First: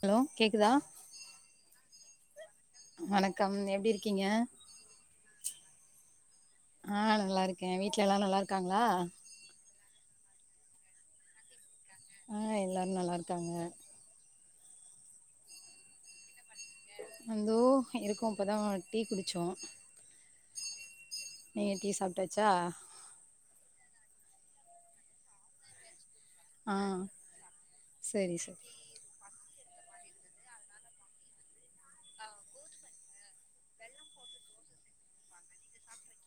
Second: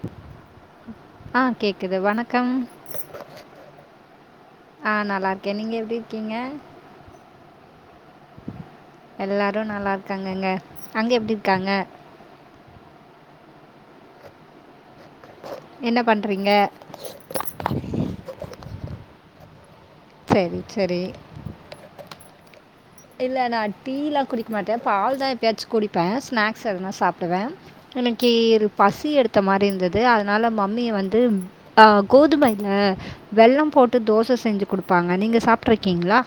Hello கேக்குதா ஆ கேக்குது வணக்கம் வணக்கம் எப்டி இருக்கீங்க ஆ நல்லாருக்கே நீங்க எப்டி இருக்கீங்க ஆ நல்லாருக்கே வீட்ல எல்லா நல்லாருக்காங்களா எல்லாரு நல்லாருக்காங்கங்க அங்கே எப்டிருக்காங்க ஆ எல்லாரு நல்லா இருக்காங்கங்க என்ன பண்றீங்க இதோ இருக்கு இப்பதா டீ குடிச்சோ சரி சரி நீங்க டீ சாப்ட்டாச்சா இல்ல நா டீல்லா குடிக்கமாட்டே பால் தா எப்பயாச்சு குடிப்பே ஸ்நாக்ஸ் ஆ எதுனா சாப்டுவே எனக்கி சரி சரி பசி எடுத்த மாரி இருந்துது அதனால மம்மிய வந்து அ கோதுமைல வெல்லம் போட்டு தோச செஞ்சு குடுப்பாங்க நீங்க சாப்ட்ருக்கீங்களா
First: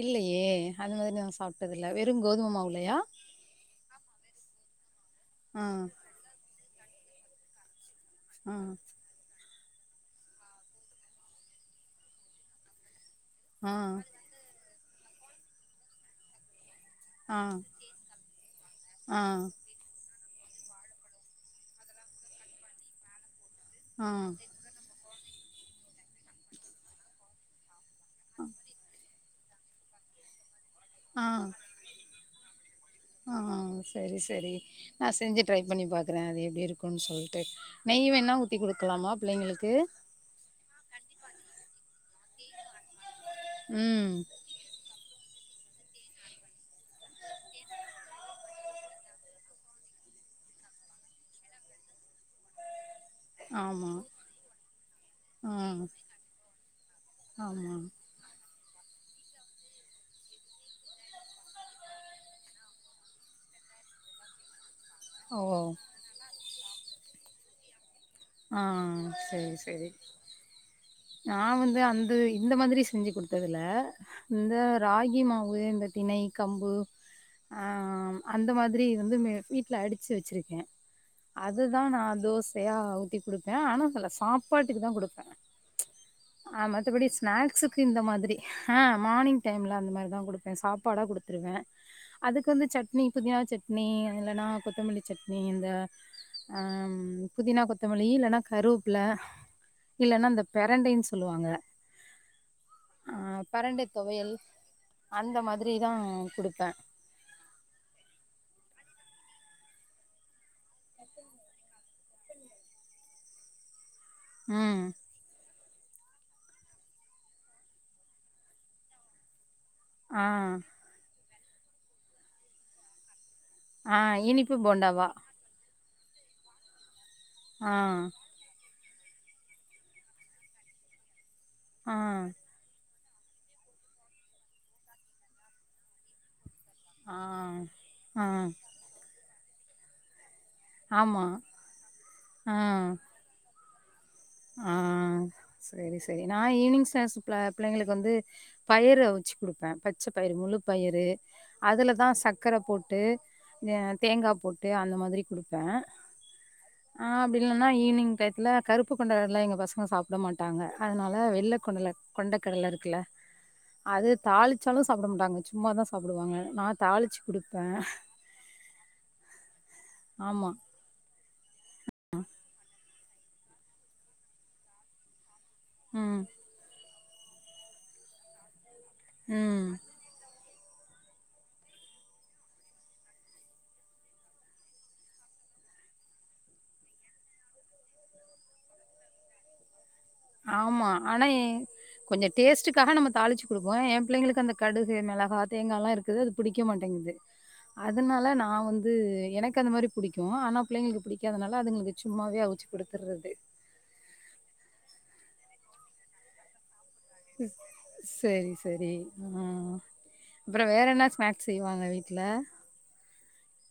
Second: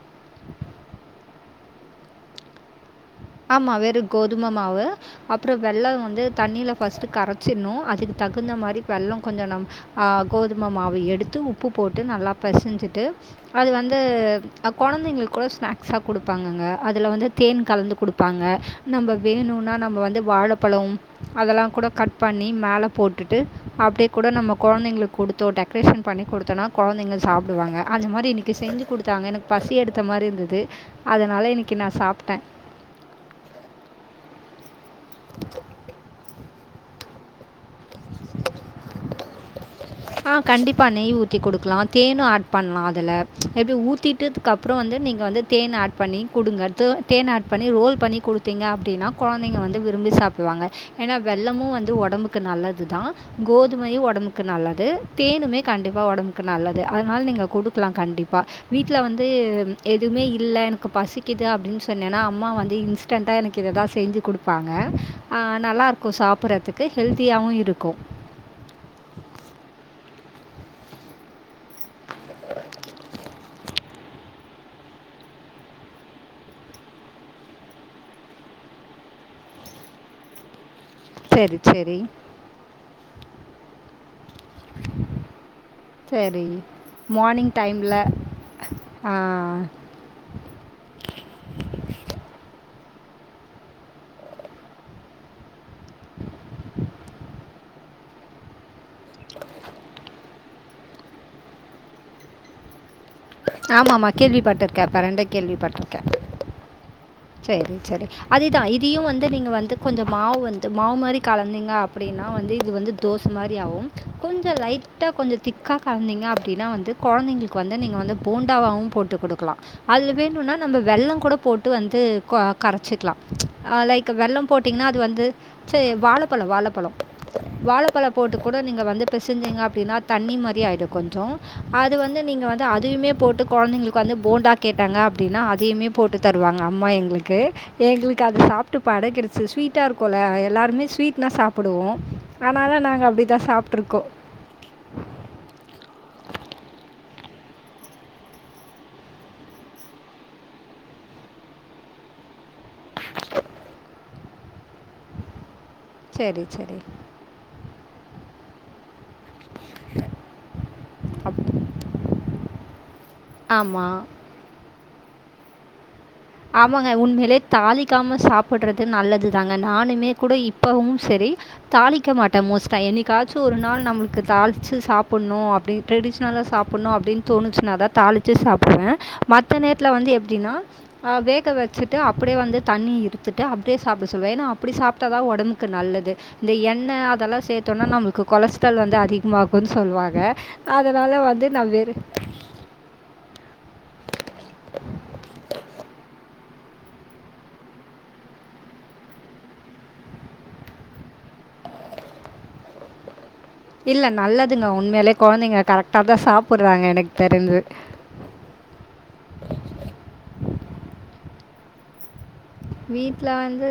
இல்லயே அந்த மாரி நாங்க சாப்ட்டதில்ல வெறு கோதும மாவுலயா ஆமா வேறு கோதும மாவு அப்றோ ஆ வெல்லம் வந்து தண்ணில ஃபர்ஸ்ட்டு கரைச்சிர்ணு அதுக் தகுந்த ஆ மாரி வெல்லம் கொஞ்சோ நம் அ கோதும மாவு எடுத்து உப்பு போட்டு நல்லா பிசஞ்சிட்டு அது ஆ வந்து கொழந்தைங்களுக்கு கூட ஸ்நாக்ஸா குடுப்பாங்கங்க அதுல வந்து ஆ தேன் கலந்து குடுப் பாங்க நம்ம ஆ வேணுனா நம்ம வந்து வாழப்பழம் அதெல்லா கூட கட் பண்ணி மேல போட்டுட்டு அப்டியே ஆ கூட நம்ம கொழந்தைங்களுக்கு குடுத்தோ டெக்ரேஷன் பண்ணி குடுத்தோனா கொழந்தைங்க சாப்டுவாங்க அந்த மாரி இன்னிக்கு செஞ்சு குடுத்தாங்க எனக்கு பசி எடுத்த மாரிருந்துது ஆ அதனால இன்னிக்கு நா சாப்ட்டே ஆ செரி செரி நா செஞ்சு ட்ரை பண்ணி பாக்றே அது எப்டி இருக்கும்னு சொல்ட்டு நெய் வேனா ஊத்தி குடுக்கலாமா பிள்ளைங்களுக்கு ஆ கண்டிப்பாக நெய் ஊத்தி குடுக்கலா தேனு ஆட் பண்ணலா அதுல எப்டி ம் ஊத்திட்டு கப்புறோ வந்து நீங்க வந்து தேன் ஆட் பண்ணி குடுங்க து தேன் ஆட் பண்ணி ரோல் பண்ணி குடுத்தீங்க அப்டின்னா கொழந்தைங்க வந்து விரும்பி சாப்டுவாங்க ஏனா வெல்லமு வந்து உடம்புக்கு நல்ல துதா ஆமா கோதுமயு உடம்புக்கு நல்லது ஆ தேனுமே கண்டிப்பா உடம்புக்கு கு நல்லது அதனால நீங்க ஆமா குடுக்கலா கண்டிப்பா வீட்ல் வந்து எதுவுமே இல்ல எனக்கு பசிக்குது அப்டின்னு சொன்னேனா அம்மா வந்து இன்ஸ் டன்டா எனக்கு இததா செஞ்சு குடுப்பாங்க அ ஓ நல்லா இருக்கு சாப்ட்றதுக்கு ஹெல்தியாவு இருக்கு ஆ சேரி சேரி நா வந்து அந்து இந்த மாரி செஞ்சு குடுத்ததில்ல இந்த ராகி மாவு இந்த திணை கம்பு ஆ அந்த மாதிரி வந்து வீட்ல அடிச்சு வச்சுருக்கே சரி அதுதா நா சரி தோசயா ஊத்தி குடுப்பே ஆனா சில சாப்பாட்டுக்கு தா குடுப்பே சரி. அ மத்தபடி மார்னிங் ஸ்நாக்ஸுக்கு டைம்ல. இந்த மாதிரி ஆ மார்னிங் டைம்ல அந்த மாதிரி தா குடுப்பே சாப் பாடா குடுத்துருவே அதுக்கு வந்து சட்னி புதினா சட்னி இல்லனா கொத்தமல்லி சட்னி இந்த ஆ ம் புதினா கொத்தமல்லி இல்லனா கருவேப்புல இல்லனா இந்த பெரண்டைன்னு சொல்லுவாங்க ஆ பெரண்டை ஆமாமா. துவையல் கேள்விப்பட்டுருக்கேன். பிரண்ட அந்த மாதிரி தா குடுப்பே சேரி சேரி அதுதா இதுயு வந்து நீங்க வந்து கொஞ்சோ மாவு வந்து மாவு மாரி கலந்தீங்க அப் அப்டின்னா வந்து இது வந்து தோச மாரி ஆகும் கொஞ்சோ ம் லைட்டா கொஞ்சோ திக்கா கலந்திங்க அப்டின்னா வந்து கொழந்தைங்களுக்கு வந்து நீங்க வந்து போண்டாவாவு போட்டு குடுக்கலா அதுல ஆ வேணும்னா நம்ம வெள்ளம் கூட போட்டு வந்து கோ கரச்சுக்கலா ஆ லைக் வெல்லம் இனிப்பு போட்டீங்கன்னா அது போண்டாவா வந்து சரி வாழைப்பழம் வாழைப்பழம் ஆ வாழைப்பழம் போட்டு கூட நீங்க வந்து பிசிஞ்சீங்க அப்டின்னா தண்ணி மாரி ஆயிடு கொஞ்ச அது ஆ வந்து நீங்க வந்து அதுமே போட்டு குழந்தைங்களுக்கு வந்து போண்டா கேட்டாங்க அப்டின்னா அதையுமே போட்டு தருவாங்க அம்மா ஆ எங்களுக்கு எங்களுக்கு ஆ அது சாப்பிட்டு பழகிருச்சி ஸ்வீட் ட்டா இருக்குல்ல எல்லாருமே ஆமா ஸ்வீட்னா சாப்டுவோம் அதனால ஆ நாங்க அப்படிதா சாப்ட்டுருக்கோ ஆ சரி சரி ந ஈவினிங் ஸ்நாக்ஸ் பிள்ளைங்களுக்கு வந்து பயிர அவுச்சு குடுப்பேன் பச்ச பயிறு முழு பயிறு அதுலதா சக்கர போட்டு தேங்காய் போட்டு அந்த மாரி கொடுப்பேன் சரி சரி அ அப்டி இல்லனா ஈவினிங் டயத்துல கருப்பு கொண்ட கடல எங்க பசங்க சாப்ட மாட்டாங்க அதனால அப் வெள்ள கொண்டல கொண்டக்கடல இருக்குல ஆமாம் அது தாளிச்சாலும் சாப்ட மாட்டாங்க சும்மா தா சாப்டுவாங்க நா ஆமாங்க தாளிச்சு உண்மலயே குடுப்பே தாலிக்காம சாப்பறது நல்லதுதாங்க நானுமே கூட ஆமா இப்பவும் சரி தாளிக்க மாட்டேன் மோஸ்ட்டா என்னைக்காச்சும் ஒரு நாள் நம்மளுக்கு தாளிச்சு சாப்பணும் அப்டி ம் ட்ரெஷனலா சாப்ணும் அப்பின்னு தோணுச்சனா தாளிச்சு சாப்டுவேன் ம் மத்த நேரத்துல வந்து எப்டின்னா வேக வச்சுட்டு அப்டியே வந்து தண்ணி இருத்துட்டு அப்டியே சாப்ட சொல்லுவேன் ஏன்னா அப்டி சாப்ட்டா தா ஒடம்புக்கு நல்லது இந்த எண்ண அதெல்லாம் சேத்தோம்னா நமக்கு கொலஸ்டால் வந்து அதிக உமாக்குன்னு சொல்லுவாங்க அதனால வந்து நா வேற டேஸ்டுக்காக நம்ம தாளிச்ச கொடுப்போ என் பிள்ளைங்களுக்கு அந்த கடுகு மெளகா தேங்கா எல்லாம் இருக்குது அது புடிக்க மாட்டேங்குது அதனால நா வந்து எனக்கு அந்த மாரி புடிக்கும் ஆனா பிள்ளைங்களுக்கு புடிக்காதனால அதுங்களுக்கு சும்மாவவே அவிச்சு கொடுத் றது இல்ல நல்லதுங்க உண்மைலயே ககொழந்தைங்க கரெக்டா தா சாப்பறாங்க எனக்கு ம் தெரிஞ்சு. சரி சரி அப்றம் வேற என்ன ஸ்நாக்ஸ் செய்வாங்க வீட்ல வீட்ல வந்து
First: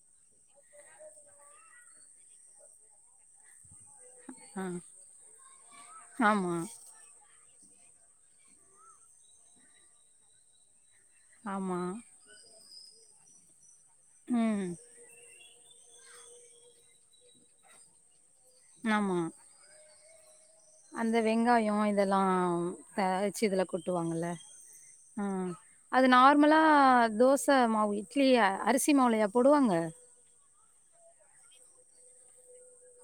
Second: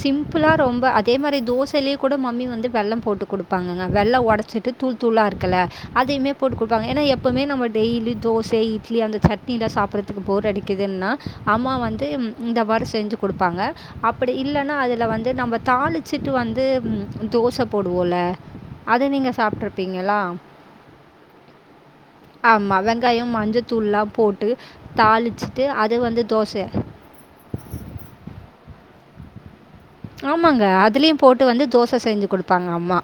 சிம்பிளா ரொம்ப அதே மாரி தோசலயே கூட மம்மி வந்து வெல்லம் போட்டு கொடுப்ப பாங்க வெல்ல ஆ. ஓடச்சிட்டு தூள் தூளா இருக்கல அதயுமே ஆமா, போட்டு கொடுப்பாங்க ஏ எப்ப எப்பமே நம்ம டெய்லி தோச இட்லி அந்த சட்னியிலா சாப்பறக்கு போர் அடிக்குதுன்னா அம்மா ஆமா. வந்து இந்த மாரி செஞ்சு கொடுப்பாங்க அப்டி ம். இல்லன்னா அதுல வந்து நம்ம தாலி வச்சுட்டு வந்து தோச போடுவோல அது ஆமா. நீங்க சாப்ட்ருப்பீங்களா அந்த வெங்காயம் இதெல்லாம் ஆமாம் வெங்காயம் காயவச்சு இதுல மஞ்சத்தூள்லாம் கொட்டுவாங்கல்ல போட்டு ஆ தாளிச்சிட்டு அது வந்து நார்மலா தோசை தோச மாவு இட்லி அரிசி மாவுலயா போடுவாங்க ஆமாங்க அதுலயும் போட்டு வந்து தோச செஞ்சு கொடுப்பாங்க அம்மா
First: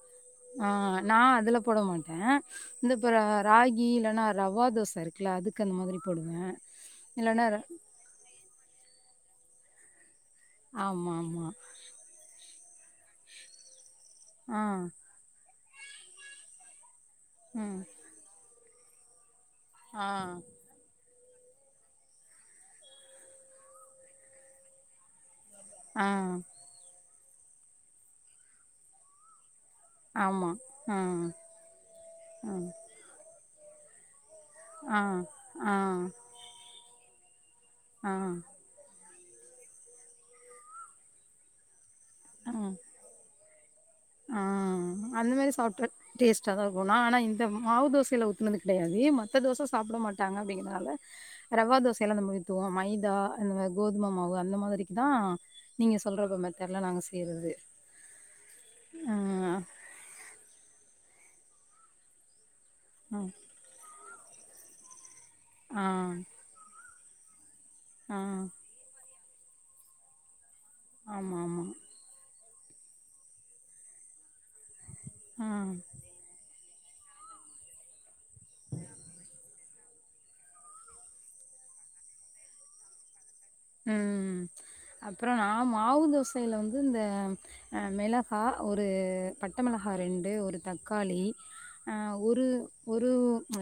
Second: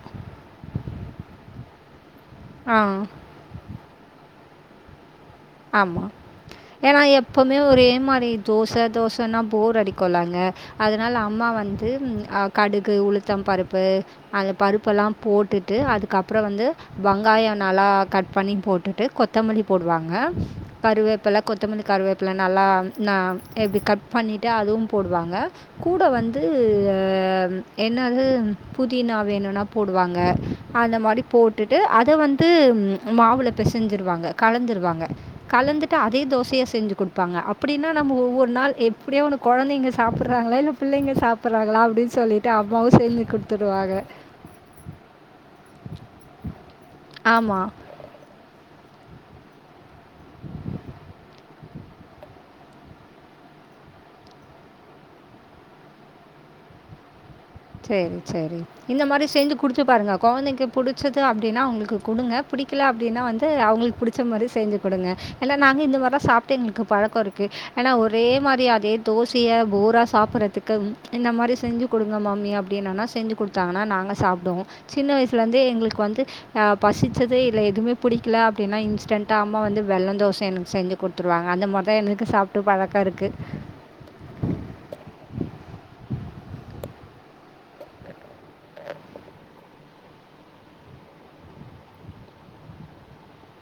ஆ நா அதுல போட மாட்டேன் ஆ. இந்தப்புறம் ராகி இல்ன்னா ரவா தோச இருக்குல அதுக்கு அந்த மாதிரி ஆமாம் போடுவே ஏன்னா இல்லன்னா எப்பமே ஒரே மாரி தோச தோசன்னா போர் அடிக்குல்லங்க ஆமா அதனால ஆமா அம்மா வந்து கடுகு உளுத்தம் பருப்பு அந்த ஆ பருப்பெல்லாம் போட்டுட்டு அதுக்கப்றம் வந்து வங்காயம் ம் நல்லா கட் பண்ணி போட்டுட்டு கொத்தமல்லி ஆ போடுவாங்க கருவேப்பல கொத்தமல்லி கருவேப்பல நல்லா ந எப்டி கட் பண்ணிட்டு அதுவும் போடுவாங்க கூட ஆ வந்து அ என்னது புதினா வேணுன்னா போடுவாங்க ஆமா அந்த ஆ மாரி போட்டுட்டு அத வந்து ஆ மாவுல பெசஞ்சுருவாங்க ஆ கலந்துருவாங்க கலந்துட்டு அதே தோசையா செஞ்சு குடுப்பாங்க அப்டின்னா ஆ நம்ம ஒவ்வொரு நாள் எப் அப்டியே ஒன்னு கொழந்தைங்க சாப்ட்றாங்களா இல்ல பிள்ளைங்க சாப்ட்றாங்களா அப்படின் சொல்லிட்டு ஆ ஆ அம்மாவு செஞ்சு குடு த்துருவாக ஆ அந்த மாரி சாப்ட்டா டேஸ்ட்டா தா இருக்கு நா ஆனா இந்த ஆமாம் மாவு தோசைல ஊத் னது கெடயாது மத்த தோச சாப்ட மாட்டாங்க அப்டிங்கனால ரவா தோசையெல்லா அந்த மாதி ஊத்துவோ மைதா அந்த மாதி கோதும மாவு அந்த மாதிரிக்குதா நீங்க சொல்ற மெ மெத்தர்ட்ல நாங்க செய்றது சரி சரி இந்த ஆ மாரி செஞ்சு குடுத்து பாருங்க கொழந்தைக்கு புடிச்சது அப்டின்னா அவங்களுக்கு குடுங்க பிடிக்கல ஆ அப்டின்னா வந்து அவங்களுக்கு பிடிச்ச மாரி செஞ்சு குடுங்க ஏனா நாங்க ஆ இந்த மாரிலா சாப்ட்டு எங்களுக்கு பழக்கோ இருக் கு ஏனா ஆ ஒரே மாரி அதே தோசைய போரா சாப்பிறதுக்கு இந்த ஆமா மாரி ஆமா செஞ்சு குடுங்க மம்மி அப்டின்னன்னா செஞ்சு குடுத்தாங்கன்னா நாங்க சாப்டுவோ சின்ன வயசுலருந்தே ஆ எங்களுக் வந்து அ பசிச்சதே இல்லை எதுமே பிடிக்கல அப்டின்னா இன்ஸ்டண்ட்டா அம்மா வந்து வெல்லந்தோசை எனக்கு செஞ்சு குடுத்துருவாங்க அந்த மாரி தா எனக்கு சாப்ட்டு பழக்கோ இருக்கு ம் ம் அப்புறோ நா மாவு தோசைல வந்து இந்த அ மிளகா ஒரு பட்டை மிளகா ரெண்டு ஒரு தக்காளி ஆ ஒரு ஒரு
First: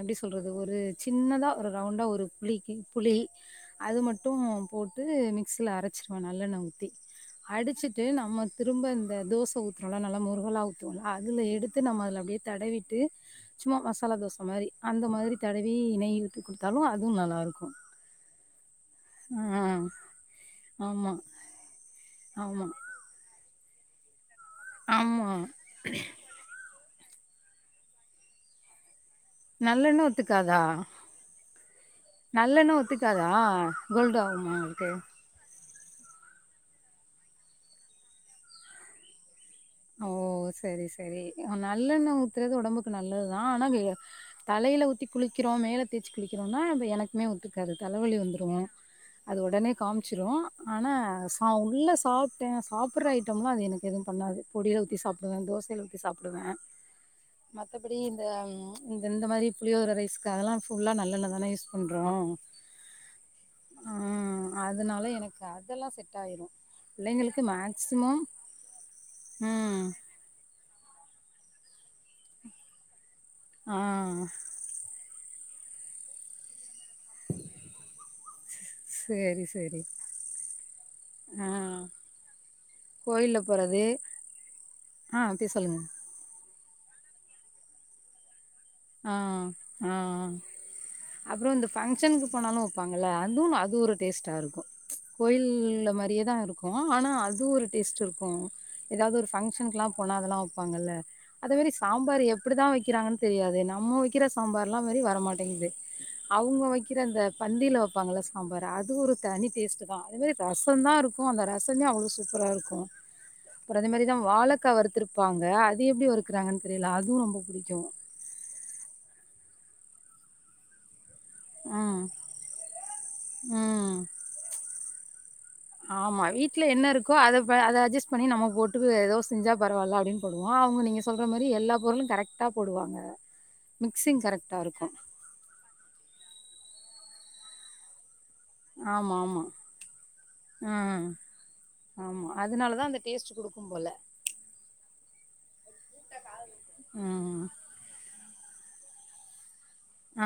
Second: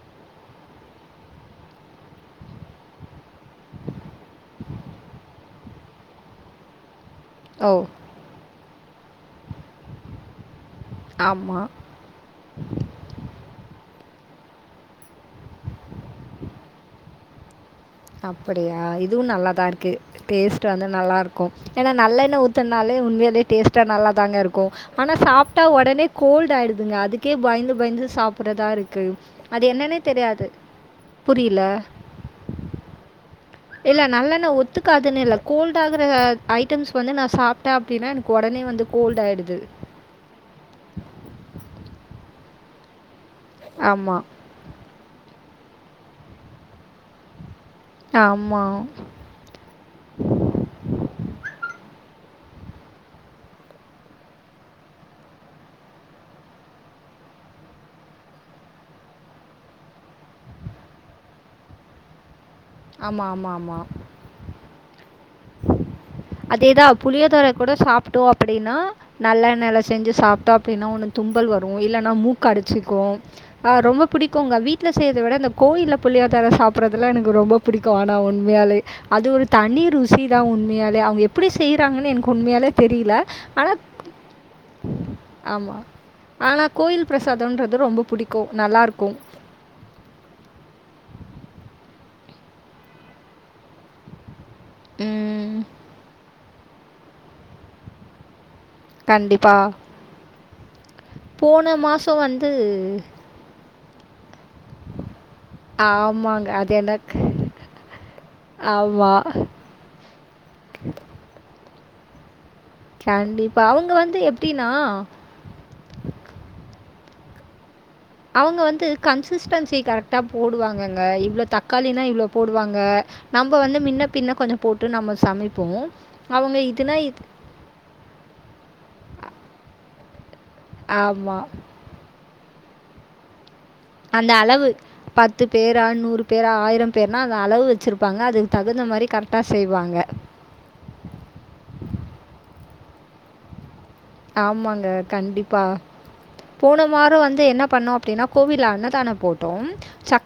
எப்டி சொல்றது ஒரு சின்னதா ஒரு ரவுண்டா ஒரு புளிகி புளி அது மட்டு போட்டு மிக்சியில அரச்சிருவே நல்லெண்ண ஊத்தி ஓ! அடிச்சிட்டு நம்ம திரும்ப இந்த தோச ஊத்துறோலா நல்லா முருகலா ஊத்துவோல அதுல ஆமா. எடுத்து நம்ம அதுல அப்டியே தடவிட்டு சும்மா மசாலா தோச மாரி அந்த மாதிரி தடவி நெய் ஊத்தி குடுத்தாலு அதுவு நல்லாருக்கு அப்படியா இதுவு நல்லாதா இருக்கு டேஸ்ட் வந்து ஆமா, நல்லா இருக்கு ஏனா நல்லெண்ண ஆமா. ஊத்துனாலே உண்மையிலே டேஸ்ட்டா நல்லா தாங்க இருக்கு ஆனா ஆமா சாப்ட்டா உடனே கோல்ட் ஆயிடுதுங்க அதுக்கே பயந்து பயந்து சாப்பிறதா இருக்கு அது என்னன்னே நல்லெண்ண தெரியாது ஒத்துக்காதா புரியல நல்லெண்ண ஒத்துக்காதா இல்ல கோல்டு நல்லெண்ண ஆகுமா உங்களுக்கு ஒத்துக்காதுன்னு இல்ல கோல்ட் ஆகுற ஐட்டம்ஸ் வந்து நா சாப்ட்டே அப்டின்னா எனக்கு உடனே வந்து கோல்ட் ஆயிடுது ஓ சரி சரி ஆ நல்லெண்ண ஊத்துறது உடம்புக்கு நல்லதுதா ஆனா இங்கய ஆமா. தலைல ஊத்தி குளிக்கிறோ மேல தேய்ச்சு குளிக்கிறோனா எனக்குமே ஒத்துக்காது தலவலி வந்துரு ஆமா. அது உடனே காமிச்சிரு ஆனா சா உள்ள சாப்ட்டே சாப்பிற ஐட்டம்லா அது எனக்கு எதுவு பண்ணாது பொடியில ஊத்தி சாப்டுவே தோசைல ஊத்தி சாப்டுவே மத்தபடி இந்த இந்த மாரி புளியோதிர ரைஸ்க்கு அதெல்லா ஃபுல்லா நல்லெண்ண தானே யூஸ் பண்றோ ஆமா ஆமா ஆமா ம் அதனால எனக்கு அதெல்லா செட் ஆயிரு அதேதா பிள்ளைங்களுக்கு புளியோதர கூட மேக்சிமம் சாப்ட்டோ அப்டின்னா நல்லெண்ணெல ம் செஞ்சு சாப்ட்டா அப்பினா ஒன்னு தும்பல் வரு இல்லன்னா மூக்கு அடச்சிக்கு அ ஆ ரொம்ப பிடிக்குங்க வீ வீட்ல செய்றத விட இந்த கோயில்ல புளியோதர சாப் ப்றதுல எனக்கு ரொம்ப பிடிக்கு ஆனா உண்மையாலே அது ஒரு சேரி தனி சேரி ரு சிதா உண்மையாலே அவங்க ஆ எப்டி செய்கிறாங்கன்னு எனக்கு உண்மையாலே தெரியல கோயில்ல ஆனா போறது ஆ அப்டி சொல்லுங்க ஆனா கோயில் பிரசாதோன்றது ரொம்ப பிடிக்கு நல்லா இருக் ஆ ஆஆ அப்றோ இந்த ஃபங்க்ஷனுக்கு போனாலு வப்பாங்கல அதுவு அது ஒரு டேஸ்ட்டா இருக்கு கோயில் ம், உள்ள மாரியேதா இருக்கு ஆனா அது ஒரு டேஸ்ட் இருக்கு எதாவ்து ஒரு கண்டிப்பாக பங்க்ஷனுக்குலா போனா அதெல்லா வப்பாங்கல்ல அதே மாரி போன மாதம் சாம்பாரு வந்து எப்புடிதா வக்கிறாங்கன் தெரியாது நம்ம வக்கிற சாம்பார்லா மாரி வரமாட்டேங்குது ஆமாங்க அவ்ங்க அது வைக்கிற எனக்கு அந்த பந்தில வைப்பாங்கள சாம்பாரு அது ஒரு ஆமாம் தனி டேஸ்ட்டு தா அதே மாதிரி ரசந்தா இருக்கு அந்த ரசமே அவுளோ சூப்பரா இருக்கு கண்டிப்பா. அப்புறோ அதே அவங்க மாரிதா வந்து எப்படின்னா, வாழக்கா வருத்திருப் பாங்க அது எப்டி வருக்குறாங்கன் தெரில அதுவு ரொம்ப புடிக்கு அவுங்க வந்து கன்சிஸ்டன்சி கரெக்ட்டா போடுவாங்கங்க இவ்ளோ தக்காளினா ம் இவுளோ போடுவாங்க நம்ப வந்து ம் மின்ன பின்ன கொஞ்சோ போட்டு நம்ம சமைப்போ ஆமா. அவுங்க வீட்ல என்ன இதுனா இருக்கோ இது அத ப அத அஜெஸ் பண்ணி நம்ம போட்டு பு எதோ செஞ்சா பரவால்ல அப்டின் போடுவோ அவ்ங்க நீங்க சொல்ற ஆமா. மாரி எல்லா பொருளு கரெக்ட் டா போடுவாங்க மிக்சிங் கரெக்ட்டா இருக்கு த்து பேரா நூறு பேரா ஆயிரோ பேர்னா அந்த அளவு வச்சிருப்பாங்க அதுக்கு தகுந்த மாரி ஆமா, கர்ட்டா ஆமா. செய்வாங்க ஆ ஆமா அதுனாலதா அந்த டேஸ்ட்டு குடுக்கும் போல ஆமாங்க கண்டிப்பா போன வாரோ வந்து ம். என்ன பண்ணோ அப்டினா கோவில அன்னதானோ போட்டோம்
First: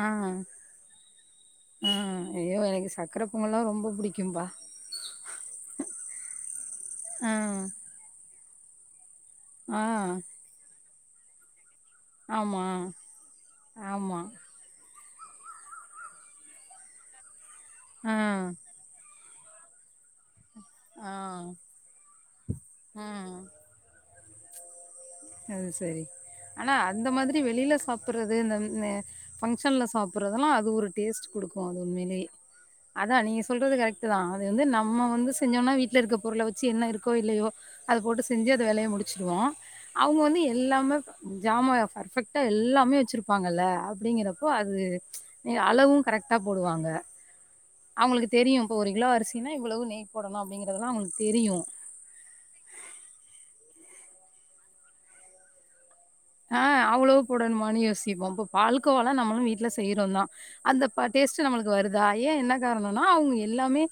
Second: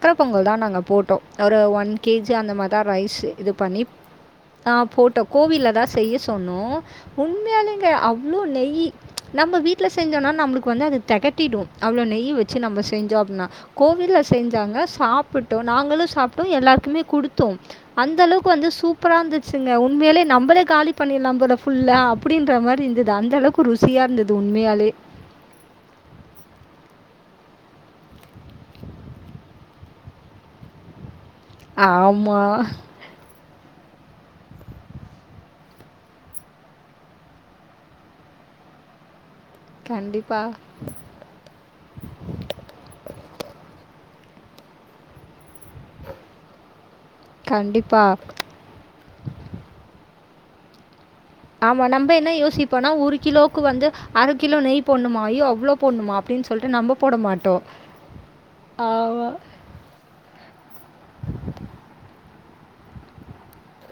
ஆ. பொங்கல்தா நாங்க போட்டோ ஒரு ஆ. ஒன் கே ஜி அந்த ஐயோ! மார்தா எனக்கு சக்கர ரைஸு இது பொங்கல்லாம் பண்ணி ரொம்ப புடிக்கும்பா. தா போட்டோ கோவில்லதா செய்ய சொன்னோ ஆ. உண்மியாலேங்க அவ் ளோ நெய்யி நம்ம ஆ. வீட்ல செஞ்சோனா நம்ளுக்கு வந்து அது தெகட்டிடு அவ்ளோ நெய் வச்சு ஆமா. நம்ம செஞ்சோ அப்டினா கோவில்ல ஆமா. செஞ்சாங்க சாப் புட்டோ நாங்களு சாப்ட்டோ எல்லார்க்குமே குடுத்தோ ஆ. அந்தளவுக்கு வந்து சூப்பரா இந்து ச்சுங்க உண்மேலே நம்பளே காலி ஆ. பண்ணிர்லாம் போல ஃபுல்லா அப்புடின்ற மாரி இருந்துது அந்தளவுக்கு ருசியா இந்தது உண்மையாலே ம் சரி ஆனா அந்த மாதிரி வெளில சாப்புறது இந்தன்னே ஃபங்க்ஷன்ல சாப்புறதுலா அது ஒரு டேஸ்ட்டு குடுக்கு அது உண்மேலே ஆமா. அதா நீங்க சொல்றது கரெக்ட்டுதா அது வந்து நம்ம வந்துஸ் செஞ்சோம்னா வீட்ல இருக்க பொருள வச்சு என்ன இருக்கோ இல்லயோ அத போட்டு செஞ்சு அது வேலய முடிச்சிருவோ அவ்ங்க கண்டிப்பா, வந்து எல்லாமே ஜாமால பர்ஃபெக்ட்டா எல்லாமே வச்சிருப்பாங்கல்ல அப்டிங்கிறப்போ அது நீங்க அளவு கரெக்ட்டா போடுவாங்க கண்டிப்பா. அவுங்குளுக்கு தெரியு இப்போ ஒரு கிலோ அரிசினா இவுளவு நெய் போடணு அப்டிங்கிறதுலா அவுங்குளுக்கு தெரியு மா நம்ப என்ன யோசிப்போனா ஒரு கிலோக்கு வந்து அர கிலோ நெய் போட்ணுமா ஐயோ அவ்ளோ போட்ணுமா ஆ அவுளவு போடணுமானு யோசிப்போ இப்போ பால்க்கோவாலா ஆமா. நம்மளு வீட் ல செய்றோந்தா அந்த பா டேஸ்ட்டு நம்மளுக்கு வருதா ஏன் என்ன காருணோனா அவ்ங்கு எல்லாமே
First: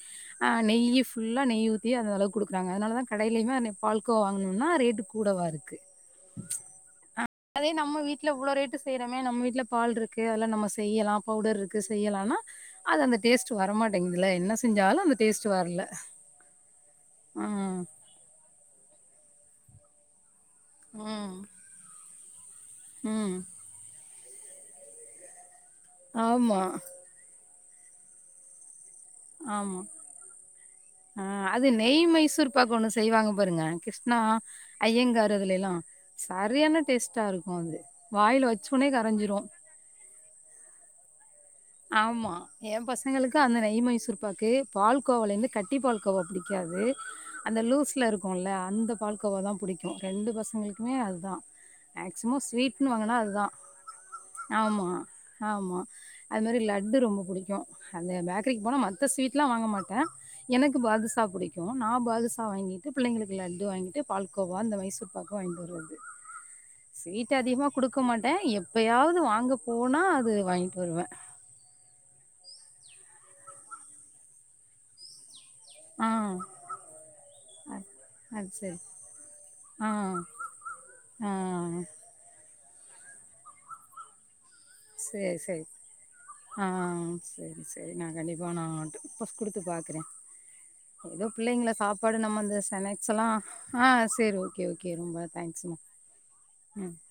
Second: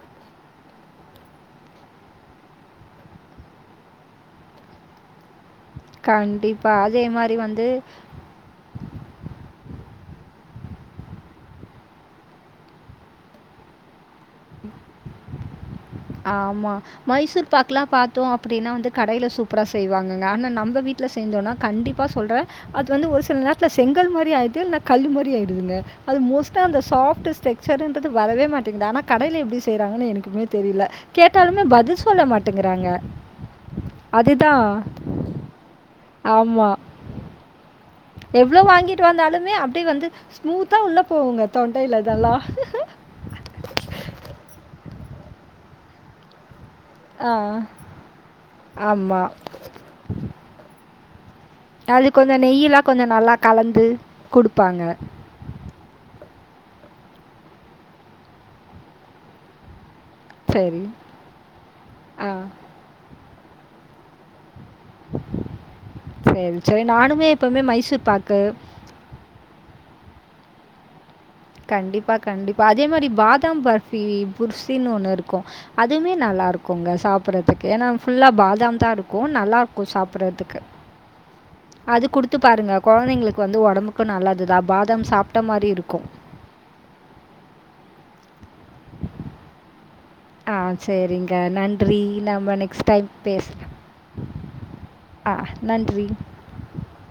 ஆ நெய்யு ஃபுல்லா நெய்யு ஊத்தி அந்த அளவுக்கு குடுக்குறாங்க அதுனாலதா கடைலயுமே அன்னைக் பால்கோவா வாங்குணம்னா ரேட்டு கூட வரு கண்டிப்பா அதே மா அதே நம்மள் வீட்ல இவ்ளோ ரேட்டு செய்றோமே நம் வீட்ல பால்ட்ருக்கு அதுல நம்ம செய்யலா பவ்டர்ருக்கு செய்யலானா அது அந்த டேஸ்ட்டு வரமாட்டேங்குதுல என்ன செஞ்சாலு அந்த டேஸ்ட்டு வர்ல ஆமா மைசூர் பாக்குலா பாத்தோ அப்டினா வந்து கடைல சூப்புரா செய்வாங்கங்க ஆனா நம் ம வீட்ல ம். செஞ்சோனா கண்டிப்பா சொல்ற அது வந்து ஒரு ம். சில் நேர் த்ல செங்கல் மாரி ஆய்ர்து இல்னா கல்லு மாரி ஆய்டுதுங்க அது மோஸ்ட்டா ஆமா. அந்த சாஃப்டஸ் டெக்ஸ்சருன்றது வரவே மாட்டேங்குது ஆனா கடைல எப்டி ஆமா. செய்றாங்கனு எனக்குமே தெரில ஆ அது நெய் மைசூரு பாக்கொன்னு செய்வாங்க பாருங்க கிரிஷ்ணா அதுதான். ஐயங்காரு அதுலேலா ஆமா. சரியான டேஸ்ட்டா இருக்கு அது வாயில எவ்ளோ வச்சோனே வாங்கிட்டு கரைஞ்சிரு வந்தாலுமே அப்டியே வந்து ஸ்மூத்தா உள்ள போகுங்க தொண்டையில இதெல்லா எங்களுக்கு அந்த நெய் மைசூர்பாக்கு பால் கோவாலேந்து கட்டி பால் கோவா பிடிக்காது ஆ. அந்த லூஸ்ல இருக்குல அந்த பால் ஆமா. கோவாதா புடிக்கு ரெண்டு பசங்களுக்குமே அதுதா அது மேக்சிமோ கொஞ்சம் நெய்யெலாம் ஸ்வீட்ன்னு கொஞ்சம் வாங்குனா நல்லா அதுதா கலந்து கொடுப்பாங்க ஆமா ஆமா அது மாரி லட்டு ரொம்ப புடிக்கு அந்த பேக்கரிக்கு போனா மத்த ஸ்வீட்லா வாங்க மாட்டே எனக்கு சரி பாதுசா புடிக்கு நா ஆ பாதுசா வாங்கிட்டு பிள்ளேங்களுக்கு லட்டு வாங்கிட்டு பால்கோவா அந்த மைசூர் பாக்கு வாங்கிட்டு வர்ரது சரி சரி நானுமே ஸ்வீட் எப்போவுமே அதிகமா குடுக்க மைசூர் மாட்டே பாக்கு எப் எப்பயாது வாங்க போனா அது வாங்கிட்டு வருவே கண்டிப்பா கண்டிப்பா அதே மாரி பாதாம் பர்ஃபி புர்சினு ஒண்ணு இருக்கு ஆ அதுமே நல்லாருக்குங்க சாப்பிட்றதுக்கு ஏன்னா ஃபுல்லா அது சரி பாதாம் தா இருக்கு நல்லாயிருக்கு ஆ சாப்பிட்றதுக்கு ஆ அது குடுத்து பாருங்க கொழந்தைங்களுக்கு வந்து ஒடம்புக்கு நல்லதுதா பாதம் சேரி சாப்ட்ட சேரி மாரி இருக்கு ஆ செரி செரி நா கண்டிப்பா நா ரெக்குவஸ்ட் குடுத்து பாக்குறே ஆ ஏதோ சரிங்க பிள்ளைங்கள நன்றி சாப்பாடு நம்ம அந்த நெக்ஸ்ட் டைம் ஸ்னாக்ஸ் எல்லா பேசுகிறேன் ஆ செரி ஓகே ஓ ஓகே ரொம்ப ஆ தேங்க்ஸ்ங்க நன்றி நன்